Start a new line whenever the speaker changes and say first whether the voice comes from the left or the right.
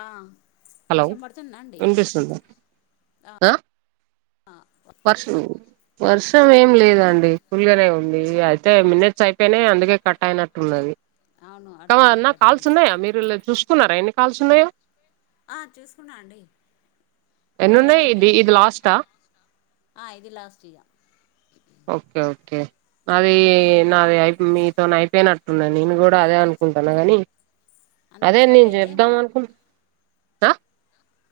left: ఆ
right: హలో
left: వర్షం పడుతుంద అండి
right: వినిపిస్తుందా ఆ
left: ఆ
right: వర్షం వర్షం ఏం లేదండి కుల్గానే ఉంది అయితే మిన్నట్స్ అయిపోనయియ్ అందుకే కట్ అయినట్టున్నది
left: అవును
right: ఆ
left: అటు నుండే
right: కానా
left: కట్
right: కాల్స్
left: అయింది
right: ఉన్నాయా మీరు చూసుకున్నారా ఎన్ని కాల్స్ ఉన్నాయో
left: ఆ చూసుకున్నా అండి ఇంకా రెండు
right: ఎన్నున్నాయి ఇది
left: ఉన్నాయి
right: ఇది లాస్టా
left: ఆ ఇది లాస్ట్ ఇగ
right: ఓకే ఓకే అది
left: ఆ
right: నాది అయి మీతో అయిపోయినట్టునది నేను కూడా అదే అనుకుంటన్న గాని
left: అందుకే
right: అదే
left: కట్
right: నేను చెప్దాం
left: అయిందేమో
right: అనుకు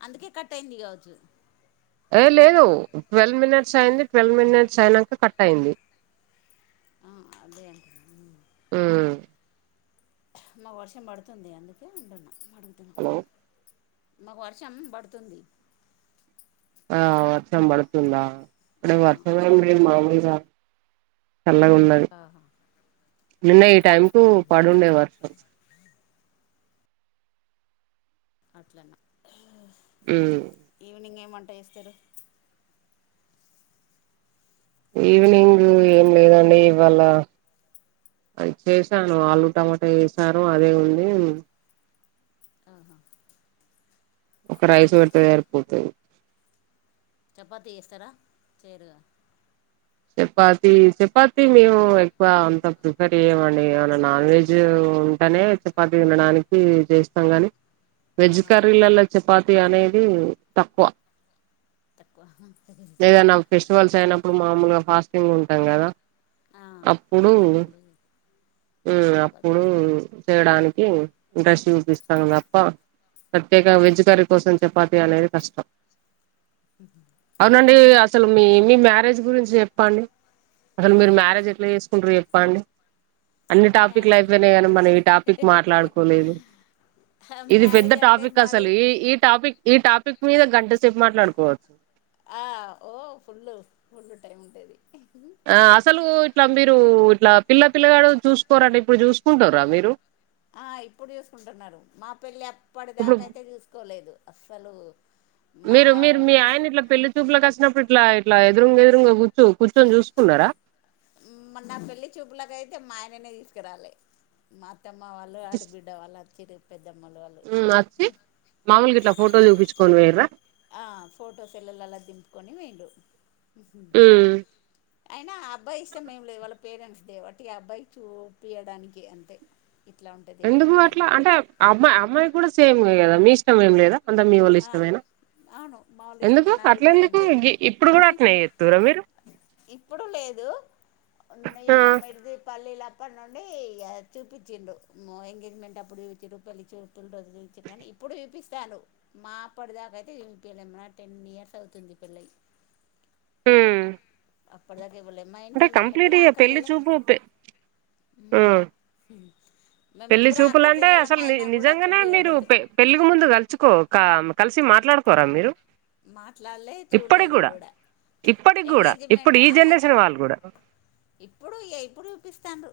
left: అందుకే కట్ అయింది కావచ్చు
right: ఏ లేదు ట్వెల్వ్ మినిట్స్ అయింది ట్వెల్వ్ మినిట్స్ అయినక్క కట్ అయింది
left: ఆ అదే అంటున్న
right: ఊ
left: మాకు వర్షం పడుతుంది అందుకే అంటున్న అడుగుతున్న
right: హలో
left: మాకు వర్షం బడుతుంది
right: ఆ వర్షం పడుతుందా
left: ఆ
right: ఇక్కడ వర్షం ఏం లేదు మాములుగా చల్లాగా ఉన్నద్
left: ఆహా
right: నిన్న ఈ టైం కు
left: ఉమ్
right: పడుండే వర్షం
left: అట్లన ఆ
right: ఊ
left: ఈవినింగ్ ఏ మంట ఏస్తరు
right: ఈవినింగ్ ఏం లేదండి ఇవాళ అది చేసాను ఆలు టమాటా ఏసాను అదే ఉంది
left: ఆహా
right: ఒక రైస్ పెడిత సరిపోతది
left: చపాతీ చేస్తరా చేయరుగా
right: చపాతి చపాతి మేము ఎక్కువ అంత ప్రి ఒకటి చేయమండి ఏమనా నాన్ వెజ్ ఉంటేనే చపాతి తినడానికి చేస్తాం గాని వెజ్
left: ఆహా
right: కరీలల చపాతి అనేది తక్కువ
left: తక్కువా సరే మరి
right: ఏదైనా ఫెస్టివల్స్ అయినప్పుడు మామూలుగా ఫాస్టింగ్ ఉంటాం కదా.
left: ఆ
right: అప్పుడు
left: అప్పుడు
right: హ్
left: చపాతి
right: అప్పుడు
left: చేసుకుంటారు
right: తినడానికి ఇంట్రెస్ట్ చూపిస్తాం తప్ప ప్రత్యేక వెజ్ కర్రీ కోసం చపాతి అనేది కష్టం.
left: అ
right: అవునండి అసలు మీ మీ మ్యారేజ్ గురించి చెప్పండి. అసలు మీరు మ్యారేజ్ ఎట్ల చేస్ కుంట్రు చెప్పండి? అన్ని
left: మా
right: టాపిక్లు
left: మ్యారేజ్
right: అయిపోయినయి కానీ మనం ఈ టాపిక్ మాట్లాడుకోలేదు. ఇది పెద్ద
left: మ్యారేజ్ అంటే
right: టాపిక్
left: మాది
right: అసలు ఈ ఈ టాపిక్ ఈ టాపిక్ మీద గంట సేపు మాట్లాడుకోవచ్చు.
left: ఆ ఓ ఫుల్ ఫుల్ టైం ఉంటది.
right: ఆ అసలు ఇట్లా మీరు ఇట్లా పిల్ల పిల్లగాడు చూసుకోరండి ఇప్పుడు చూసుకుంటుంర్రా మీరు.
left: ఆ ఇప్పుడు చూసుకుంటున్నరు. మా పెళ్ళి అప్పటి
right: ఇప్పుడు
left: దాకాయితే చూసుకోలేదు అస్సలు మా
right: మీరు మీరు మీ ఆయనని ఇట్లా పెళ్లి చూపులకి అచ్చినప్పుడు ఇట్లా ఇట్లా ఎదురుంగా ఎదురుంగా కూచు కూచోని చూసుకున్నరా.
left: నా పెళ్లి చూపులకయితే మా ఆయననే తీసుకురాలే. మా అతమ్మ వాళ్ళు, ఆడబిడ్డ వాళ్ళు అచ్చింర్రు పెద్దమ్మలు ఆళ్
right: అచ్చి మామూలుగా ఇట్లా ఫోటోలు చూపించుకొని పోయిర్రా.
left: ఆ ఫొటో సెల్లులల్లా దింపుకొని పొయింర్రు.
right: పోయిర్రా
left: అయినా ఆ అబ్బాయి ఇష్టం ఏం లేదు, వాళ్ళ పేరెంట్స్ దే వట్టి ఆ అబ్బాయి చూపియడానికి అంతే. ఇట్ల ఉంటది.
right: ఎందుకు
left: అమ్మాయి అని
right: అట్లా అంటే అమ్మాయి అమ్మాయి కూడా సేమ్ కదా మీ ఇష్టం ఏం లేదా అంత మీ వోల్ల
left: ఆ
right: ఇష్టమేనా.
left: అవును మాములు
right: ఎందుకు
left: ఇష్టం నాది
right: అట్ల
left: కూడా ఏం
right: ఎందుకు
left: లేదు
right: ఇ ఇప్పుడు కూడా అట్నే చెత్తుర్రా మీరు.
left: ఇప్పుడు లేదు,
right: ఆ
left: నెయ్యమ్మ మరిది పల్లీల అప్పటి నుండి ఇగ చూపించిండు మా ఎంగేజ్మెంట్ అప్పుడు చూయించిర్రు పెళ్ళి చూ పులు రోజు చూయించ్చిర్రు కానీ ఇప్పుడు చూపిస్తాంర్రు. మా అప్పటి దాకయితే చూపియలే మాది టెన్ ఇయర్స్ అవుతుంది పెళ్ళయి.
right: హ్
left: అప్పటి దాకా చూల్లే మా ఇంట్ల మేము ముగ్గురం
right: ఇగ పెళ్లి
left: అక్కజల్లేం
right: చూపు పె ఆ
left: మేం
right: పెళ్లి
left: ముగ్గురం అక్క
right: చూపులంటే
left: చెల్లెళ్ళం
right: అసలు ని
left: అయినా కూడా
right: నిజంగానే మీరు
left: చూపియలేదు.
right: పె పెళ్ళికి ముందు కలుచుకో కా కలిసి మాట్లాడుకోరా మీరు?
left: మాట్లాల్లే చూడలేదు కూడా.
right: ఇప్పటికి కూడా ఇప్పుడు
left: ఎంగేజ్మెంట్
right: ఈ
left: ఆ
right: జనరేషన్ వాళ్ళు కూడా.
left: ఇప్పుడు ఇగా ఇప్పుడు చూపిస్తాంర్రు.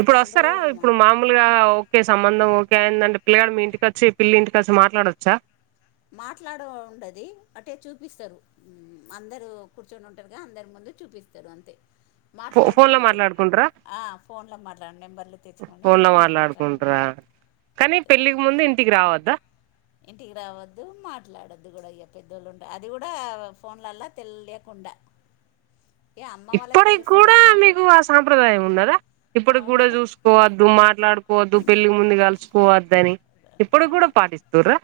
right: ఇప్పుడు వస్తారా ఇప్పుడు మామూలుగా ఓకే సంబంధం ఓకే అయిందంటే పిల్లగాడు మీ ఇంటికచ్చి పిల్లి ఇంటికి వచ్చి మాట్లాడొచ్చా.
left: మాట్లాడు ఉండది అట్టే చూపిస్తరు. అందరు కూర్చొని ఉంటరుగా అందరి ముందు చూపిస్తరు అంతే.
right: ఫో ఫోన్ లో
left: మాట్లాడనియరు
right: మాట్లాడుకుంటారా
left: ఆ ఫోన్లో మాట్లాడు నెంబర్లు తెచ్చుకోని ఫోన్లో మాట్లాడకుం
right: కనీ పెళ్లికి ముందు ఇంటికి రావద్దా.
left: ఇంటికి రావద్దు, మాట్లాడొద్దు కూడా ఇయ పెద్దోళ్ళు ఉంటరు అది కూడా ఫోన్లల్లా తెలియకుండా ఇక అమ్మ వాళ్ళకి
right: ఇప్పటికి
left: తెలుస్తుంది
right: కూడా
left: అమ్మకు
right: మీకు ఆ సాంప్రదాయం ఉన్నదా? ఇప్పటికి
left: అవును
right: కూడా చూసు కోవద్దు, మాట్లాడుకోవద్దు పెళ్లికి ముందు కలుసుకోవద్దని ఇప్పడి
left: అవును
right: కూడా పాటిస్తుర్రా.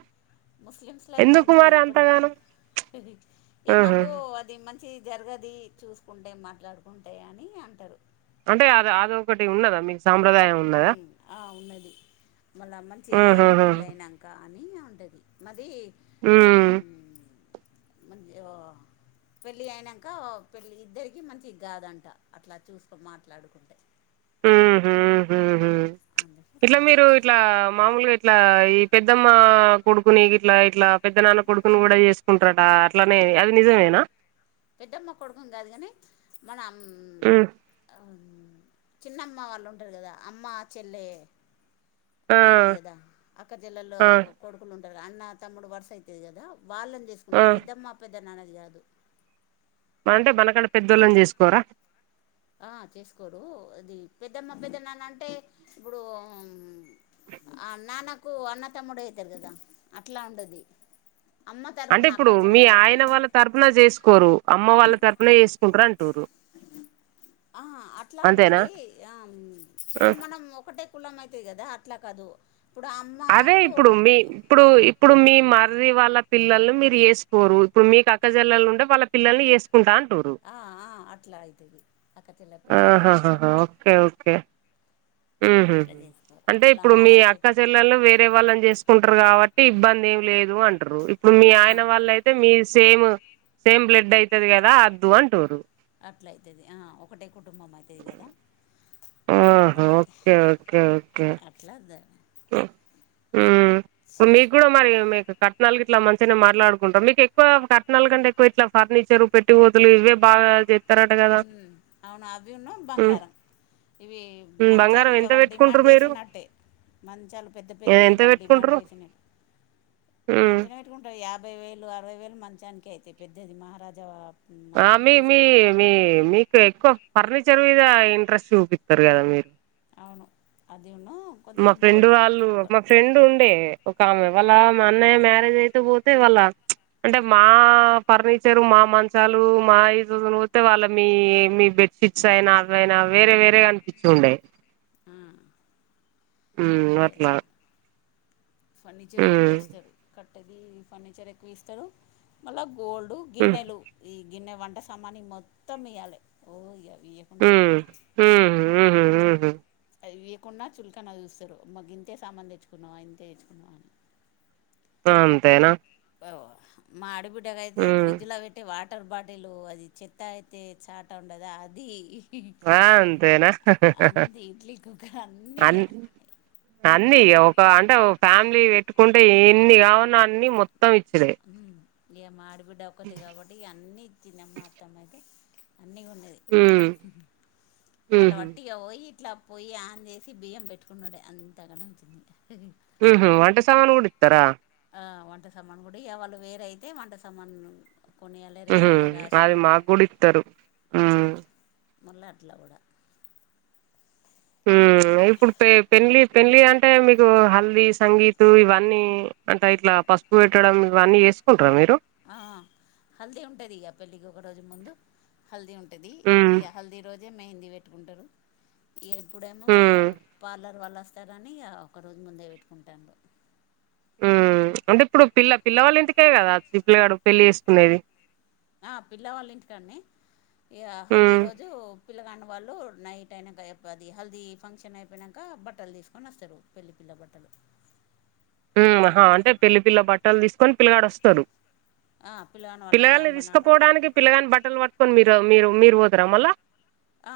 left: ముస్లిమ్స్లో అయితే
right: ఎందుకు
left: ఉన్నది
right: మరి
left: ఇప్పడికి కూడా
right: అంతగానం
left: ఇగ
right: ఆహా
left: మాకు అది మం చి జరగది చూసుకుంటే, మాట్లాడుకుంటే అని అంటరు.
right: అంటే అది అదొ ఒకటి ఉన్నదా మీకు సాంప్రదాయం ఉన్నదా
left: ఉం ఆ ఉన్నది మళ్ళ మంచిది కాదు
right: ఆహాహా
left: పెళ్ళి అయినాక కానీ ఉండది మరి [unintelligible]
right: ఉం
left: అది మే పెళ్ళి అయినాక పెళ్ళ ఇద్దరికి మంచిగా కాదంట అట్లా చూసుకో మాట్లాడుకుంటే అందుకే అట్లా
right: ఇట్లా
left: ఉంటది
right: మీరు ఇట్లా మామూలుగా ఇట్లా ఈ పెద్దమ్మ కొడుకుని ఇట్లా ఇట్లా పెద్ద నాన్న కొడుకుని కూడా చేసు కుంటారటా అట్లానే అది నిజమేనా
left: పెద్దమ్మ కొడుకుని కాదు కాని మన ఆ
right: ఉమ్
left: చిన్నమ్మ వాళ్ళు ఉంటారు కదా అమ్మ చెల్లె
right: ఆ
left: ఉంటది కదా అక్క చెల్లల్లో
right: ఆ
left: కొడుకులు ఉంటారు అన్న తమ్ముడు వరుస అయితుది కదా వాళ్ళని చే
right: ఆ
left: కుంటారు పెద్దమ్మ పెద్ద నాన్నది కాదు
right: అంటే మనకంటే పెద్దోళ్ళని చేసుకోరా
left: ఆ చేసుకోరు అది పెద్దమ్మ పెద్దనాన్న అంటే ఇప్పుడు ఆ నాన్నకు అన్నతమ్ముడు అవుతారు కదా అట్లా ఉండది అమ్మ
right: అంటే
left: తరపునా అక్క
right: ఇప్పుడు మీ
left: చెల్లెల్ల అది
right: ఆయన వాళ్ళ తరపున చేసుకోరు అమ్మ వాళ్ళ తరపున చేసుకుంటారు అంటురు
left: ఆ అట్లా ఉండది ఆ ఇతే మనం ఒకటే కులం అయితది కదా అట్లా కాదు ఇప్పుడు
right: అదే
left: అమ్మకు
right: ఇప్పుడు మీ ఇప్పుడు ఇప్పుడు మీ మరది వాళ్ళ పిల్లల్ని మీరు చేసుకోరు ఇప్పుడు మీ అక్కజల్లలు ఉంటే వాళ్ళ పిల్లల్ని చేసుకో కుంట అంటుర్రు
left: ఆ ఆ అట్లా అయితది అక్క చెల్లె పిల్లల్ని తీసుకుంటారు
right: ఆహాహాహా ఓకే ఓకే ఉ హమ్
left: ఇట్లా చేసుకోరు
right: అంటే
left: ఇట్లా
right: ఇప్పుడు
left: అన్న
right: మీ
left: వరుస
right: అక్క
left: అయితే
right: చెల్ల వేరే వాళ్ళని చేసుకుంటారు కాబట్టి ఇబ్బంది ఏం లేదు అంటారు ఇప్పుడు మీ
left: ఆ
right: ఆయన వాళ్ళ అయితే మీ సేమ్ సేమ్ బ్లడ్ అవుతుది కదా అద్దు అంటూారు
left: అట్లా అయితది ఆ ఒకటే కుటుంబం అయి తది కదా
right: ఆహా
left: అందుకే
right: ఓకే
left: అట్లా ద
right: ఉం మీకు కూడా
left: చేసుకోరు
right: మరి మీకు కట్నాలకి ఇట్లా మంచిగానే మాట్లాడుకుంటాం మీకు ఎక్కువ కట్టనాల కంటే ఎక్కువ ఇట్లా ఫర్నిచర్ పెట్ పెట్టిపోతలు ఇవే బాగా చెతారట కదా
left: ఉమ్, అవును అవి ఉన్న బంగారం ఇవి మంచాలు
right: బంగారం
left: ఇగా
right: ఎంత
left: వాళ్ళు డిమాండ్
right: పెట్టుకుంటారు మీరు
left: చేసినట్టే మంచాలు పెద్ద పెద్దయి
right: ఎంత
left: వాళ్ళు డిమాండ్
right: పెట్టుకుంటారు
left: చేసిన మంచినే కుంటాయి యాభై వేలు అరవై వేలు మంచానికి అయితయి పెద్దది మహారాజా
right: ఆ
left: మంచం
right: మీ మీ
left: తీసుకుంటారు
right: మీ మీకు ఎక్కువ ఫర్నిచర్ మీద ఇంట్రెస్ట్ చూపిస్తారు కదా మీరు
left: అవును అది అను
right: మా ఫ్రెండ్ వాళ్ళు మా ఫ్రెండ్ ఉండే ఒక ఆమె వాళ్ళ మా అన్నయ్య మ్యారేజ్ అయితే పోతే వాళ్ళ అంటే మా ఫర్నిచరు మా మంచాలు మా ఈజజ [unintelligible] పోస్తతే వాళ్ళ మీ మీ బెడ్ సిక్స్ అయినా అవ అయినా వేరే వేరేగా అనిపిస్తు ఉండేయి
left: ఆ
right: ఉం
left: అదే
right: అట్లా
left: అంటే ఫర్నిచర్ ఎక్కువ
right: మ్మ్
left: ఇస్తారు కట్టది ఫర్నిచర్ ఎక్కువ ఇస్తారు మళ్ళా గోల్డు
right: మ్మ్
left: గిన్నెలు ఈ గిన్నె వంట సామాని మొత్తం ఇయ్యాలి ఓ ఇయ్యాలి ఇయ్యకుంటే [inaudible]
right: హ్మ్ హ్మ్ హ్మ్
left: అవి ఇయ్యకుండా చులకనా చూస్తారు మాకు ఇంతే సామాన్లు తెచ్చుకున్నావా ఇంతే తెచ్చుకున్నావా అని
right: అంతేనా
left: ఓ మా ఆడబిడ్డకి అయితే
right: మ్మ్
left: ఫ్రిడ్జ్ లో పెట్టి వాట వాటర్ బాటిల్ అది చెత్త ఏతే చాట ఉండదు అది
right: ఆ అంతేనా
left: అంది ఇడ్లీ కుక్కర్ అన్ని ఇగ
right: అన్ అన్ని ఒక అంటే ఒక ఫ్యామిలీ పెట్టుకుంటే ఇన్ని కావున అన్ని మొత్తం ఇచ్చుడే
left: ఈయమ్మ ఆడబిడ్డ ఒక్కది కాబట్టి ఇగా అన్నీ ఇచ్చిందమ్మా అత్తమ్మ అయితే అన్నీ కొన్నది
right: మ్మ్
left: [unintelligible]
right: మ్మ్
left: ఈగ పోయి ఇట్లా పొయ్యి ఆన్ చేసి బియ్యం పెట్టుకున్నుడే అంత గనే వచ్చింది
right: హ్మ్ హు వంట సామాను కూడా ఇస్తారా
left: ఆ వంట సామాను కూడా ఇవాళ్ళ వేరైతే వంట సామాన్లు కొనియల్లా
right: ఉహు
left: రెండేళ్ళ
right: అది
left: రాశానంటే
right: మాకు కూడా ఇత్తరు ఉమ్
left: మళ్ళ అట్లా కూడా
right: ఉమ్ ఇప్పుడు పె పెళ్లి పెళ్లి అంటే మీకు హల్దీ సంగీత్ ఇవన్నీ అంటే ఇట్లా పసుపు పసుపు పెట్టడం ఇవన్నీ చేసుకుంటార మీరు
left: ఆ హల్దీ ఉంటుంది ఇక పెళ్ళికి ఒక రోజు ముందు హల్దీ ఉంటుంది
right: ఉమ్
left: ఇగా హల్దీ రోజే మేహిందీ పెట్టుకుంటారు ఇగా ఇప్పుడేమో ఇగా
right: ఉమ్
left: పార్లర్ వాళ్లు వస్తే కానీ ఇక ఒకరోజే ముందే పెట్టుకుంటాము
right: ఉమ్ అంటే ఇప్పుడు పిల్ల పిల్లవాళ్ళ ఇంటికే కదా పిల్లగాడు పెళ్లి చేసుకునేది
left: ఆ పిల్లవాళ్ళ ఇంటికాన్నే ఇగ
right: ఉమ్
left: హల్దీరోజు పిల్లగాన్న వాళ్ళు నైట్ అయినాంకా అది హెల్దీ ఫంక్షన్ అయిపోయినాక బట్టలు తీసుకొని వస్తారు పెళ్లి పిల్లబట్టలు
right: హ్మ్ ఆహా అంటే పెళ్లి పిల్ల బట్టలు తీసుకొని పిల్లగాడు వస్తారు
left: పిల్లగాని వాళ్ళ ఇక
right: పిల్లగాన్ని
left: అమ్మ నాన్న
right: తీసుకపోవడానికి పిల్లగాని బట్టలు పట్టుకొని మీరు మీరు మీరు పోతార మళ్ళా
left: ఆ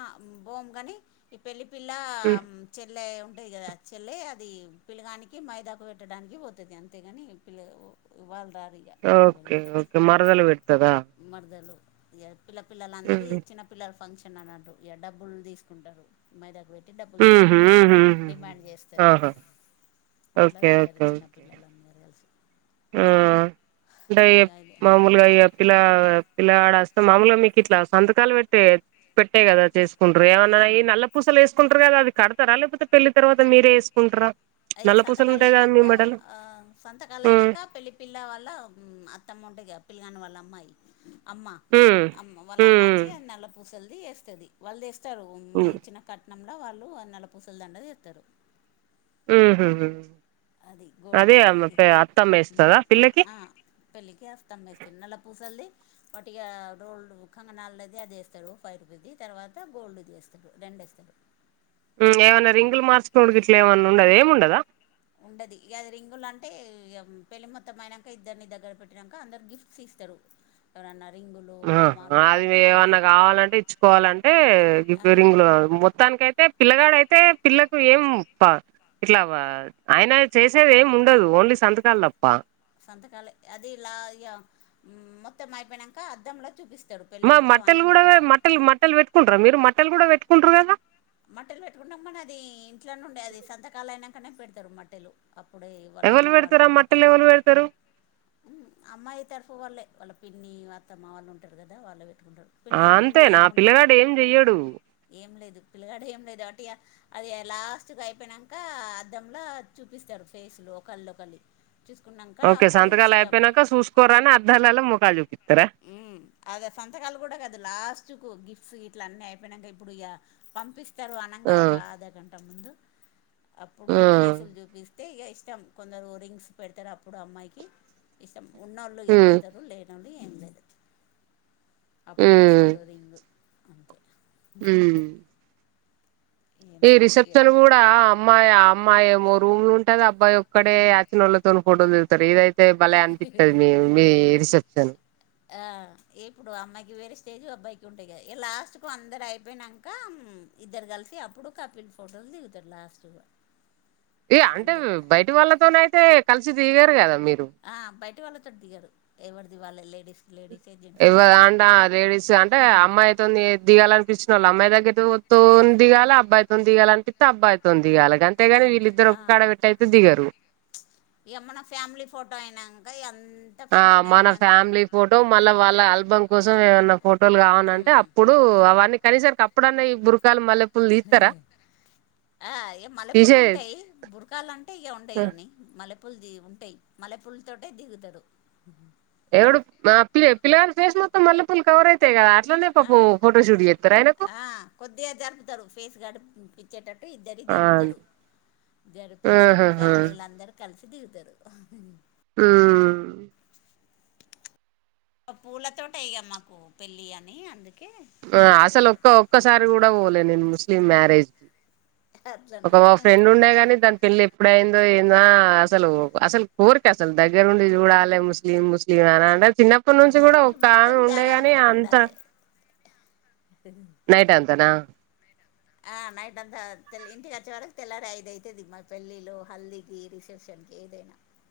left: ఓమ్ కాని ఈ పెళ్లి పిల్ల
right: ఉమ్
left: చెల్లె ఉంటుంది కదా చెల్లె అది పిలగానికి మైదాకు పెట్టడానికి పోతుంది అంతేగాని పిల్ల ఎవ్వళ్ దారి
right: ఆ ఓకే ఓకే మరదలు పెడుతదా
left: మరదలు పిల్ల పిల్లలందరి
right: ఉహు
left: చిన్నపిల్లల ఫంక్షన్ చిన్న అన్నట్టు ఇగా డబ్బులు తీసుకుంటారు మైదాకు పెట్టి డబ్బులు
right: ఉహు ఉహు
left: డిమాండ్ చేస్తారు
right: ఆహా ఓకే ఓకేే
left: పిల్లలు అందరు కలిసి
right: హ్మ్ చేయి అంట
left: ఇగ
right: మామూలు ఇగా పిల్ పిలగాడ వస్తే మాములుగా మీకు ఇట్లా సంతకాలు పెట్టే పెట్టే కదా చేసుకుండ్రి ఏవన్నా ఈ
left: ఆ
right: నల్ల పూసలు వేసుకుంటారు కదా అది కడతారా లేకపోతే పెళ్లి తర్వాత మీరే వేసుకుంటారా
left: అవి
right: నల్ల పూసలు
left: సంతకాలు
right: ఉంటాయి కదా మీ
left: అయినాంకా
right: మెడలో
left: ఆ సంతకాలు
right: హ్మ్
left: అయినాంకా పెళ్ళి పిల్ల వాళ్ళ అత్తమ్మ ఉంటుందిగా పిలగాని వాళ్ళ అమ్మాయి అమ్మ
right: హ్మ్
left: అమ్ వాళ్ళ అమ్మ
right: హ్మ్
left: వచ్చి నల్ల పూసలది వేస్తుంది వాళ్ళ తెస్తారు మన
right: హ్మ్
left: ఇచ్చిన కట్నంలో వాళ్ళు నల్లపూసల దండ తెస్తారు
right: మ్ ఉహు
left: అది
right: అదే
left: గోల్డ్ది
right: అత్ అత్తమ్మ ఏస్తుందా ఆ పిల్లకి
left: పెళ్లికేస్తామ్మాయ్ నల్ల పూసల్ది వట్టిగా రోల్డ్ కంగనల్ది అది ఏస్తడు ఫైవ్ రూపీస్ది, తర్వాత గోల్డ్ది ఏస్తడు రెండు ఏస్తడు
right: ఇంగేమన్నా రింగులు మార్చుకునుడు గిట్ల ఏమన్నా ఉండద్ ఏం ఉండదా
left: ఉండది ఇగది రింగులు అంటే ఇగ పెళ్లి మొత్తం అయినంక ఇద్దరిని దగ్గర పెట్టినంక అందరు గిఫ్ ఫ్ట్స్ ఇస్తరు ఎవరన్న రింగులు లు
right: ఆ
left: కమ్మాలు
right: అది
left: పట్టీలు ఇది
right: వేవన్నా కావాలంటే ఇచ్చుకోవాలంటే
left: ఆ
right: గివ్వే రింగులు మొత్తానికయితే పిల్లగాడయితే పిల్లకు ఏం ప ఇట్ల వా ఆయన చేసేది ఏం ఉండదు ఓన్లీ సంతకాలు తప్ప
left: సంతకాలె అది లా ఇగ మొత్తం అయిపోయినంక అద్దంల చూపిస్తడు
right: మా మట్టలు కూడ వే మట్టలు మట్టలు పెట్టుకుంటర మీరు మట్టలు కూడ పెట్టుకుంటరు గదా
left: మట్టెలు పెట్టుకుంటాం మన అదీ ఇంట్ల నుండే అది సంతకాలయినంకనే పెడతరు మట్టెలు అప్పుడే ఏ
right: ఎవల్ పెడతరు ఆ మట్టలు ఎవరు పెడతరు
left: అమ్మాయి తరఫు వాళ్ళే వాళ్ళ పిన్ని, అత్తమ్మ వాళ్ళు ఉంటరు గదా వాళ్ళే పెట్టుకుంటరు పిల్లగాంది
right: అంతేనా
left: ఏం ఉండదు,
right: పిల్లగాడు ఏం చెయ్యడు
left: ఏం లేదు పిల్లగాడు ఏం లేదు వట్టిగ అది అ లాస్ట్ కి అయిపోయినంక అద్దంల చూపిస్తరు ఫేస్ లు ఓకళ్ది ఒకల్లి చూసుకున్నంక అప్పుడు ఇష్
right: పెనక సూస్కోరన్ అద్దాలల్ల మొకాలు జూపిత్తరా
left: ఉమ్ అదే సంతకాలు గూడ కాదు లాస్ట్ కు గిఫ్ట్స్ గిట్ల అన్నీ అయిపోయినంక ఇప్పుడు ఇగా పంపిస్తరు అనంగ
right: ఆ
left: ఒక అర్ధ గంట ముందు అప్పుడు
right: ఆ
left: ఫేసులు జూపిస్ తే ఇగ ఇష్టం కొందరు రింగ్స్ పెడతరు అప్పుడు అమ్మాయికి ఇష్టం, ఉన్నోళ్ళు ఇగ
right: ఉమ్
left: పెడతరు లేన్ నుండి ఏం లేదు అప్పుడు
right: ఉమ్
left: ఇస్తాడు రింగు అంతే
right: ఉమ్ ఈ
left: ఏముండదు
right: రిసెప్షన్ గూడా అమ్మాయి అమ్మాయేమో రూమ్లుంటది అబ్బాయోక్కడే అచ్చినోళ్ళత్ తోన్ ఫోటోలు దిగుతరు ఇదయితే భలే అనిపిత్తది
left: ఇగ
right: మీ మీ రిసెప్షన్
left: ఆ ఇప్పుడు అమ్మాయికి వేరే స్టేజ్ అబ్బాయికి ఉంటయి గదా ఇగ లాస్ట్కు అందరు అయిపోయినంక ఇద్దరు కలిసి అప్పుడు కపిల్ ఫోటోలు దిగుతరు లాస్టులో
right: ఇగ అంటే బయటి వాళ్ళతోనయితే కలిసి దిగరు కదా మీరు
left: ఆ బయటి వాళ్ళతో దిగరు ఎవర్ది వాళ్ళే లేడీస్ లేడిసే జెంట్
right: ఎవ్వర్ దాంట్ల లేడీస్ అంటే అమ్మాయి తోని దిగాలనిపిచ్చిన వాల్ అమ్మాయి దగ్గరతో తోన్ దిగాల, అబ్బాయితోన్ దిగాలనిపిత్తె అబ్బాయితోన్ దిగాల గన్ తెగాని వీళ్ళిద్దరు ఒక కాడ పెట్టయితే దిగరు
left: ఇగ మన ఫ్యామిలీ ఫోటో అయినంక ఇగ అన్
right: ఆ మన ఫ్యామిలీ ఫోటో మళ్ళ వాళ్ళ ఆల్బమ్ కోసం ఏమన్న ఫోటోలు గావానంటే
left: మ్,
right: అప్పుడ్ ప్పుడు అవన్నీ కనీసరికి అప్పుడున్న ఈ బుర్కాలు మల్లేప్
left: ఆ ఇగ మల్లె పూలు
right: తీసే
left: ఉంటయి బుర్కాలంటే ఇగ ఉండయ్ గని మల్లె పూల్ ది ఉంటయి మల్లె పూల్తోటే దిగుతరు
right: ఎవడు మా పి పిల్ల గాని ఫేస్ మొత్తం మల్లె పూలు కవర్ అయితయి గదా అట్లానేప్
left: ఆ ఆ కొద్దిగా జరుపుతరు ఫేస్ గట్ పించ్ చ్చేటట్టు ఇద్దరి
right: ఆ
left: జరుపుతరు జరిపి అప్పుడు
right: ఆహాహా
left: ఫ్యామిలీలందరు కలిసి దిగుతరు
right: ఉమ్
left: పూలతోటి ఇగా మాకు పెళ్ళి అని అందుకే
right: ఆ
left: పూలు ఎక్కువ
right: అసలు
left: ఉంటాయి
right: ఒక్క ఒక్కసారి కూడా పోలే నేను ముస్లిం మ్యారేజ్
left: అట్లనా
right: ఒక ఫ్రెండ్ ఉండే గానీ పెళ్ళి ఎప్పుడైందో ఏంద అసలు అసలు కోరిక అసలు దగ్గరుండి చూడాలి ముస్లిం ము ఇగ అంటే చిన్నప్పటి నుంచి కూడా ఒక్క
left: మొత్తం
right: ఆమె ఉండేగాని
left: జాగారంతో
right: అంత
left: అ
right: నైట్ అంతనా
left: నైట్ అంతా ఇంటికి వచ్చే వరకు తెల్లారీ ఐదు అవుతది మా పెళ్ళిలో హల్దీకి రిసెప్షన్కి ఏదైనా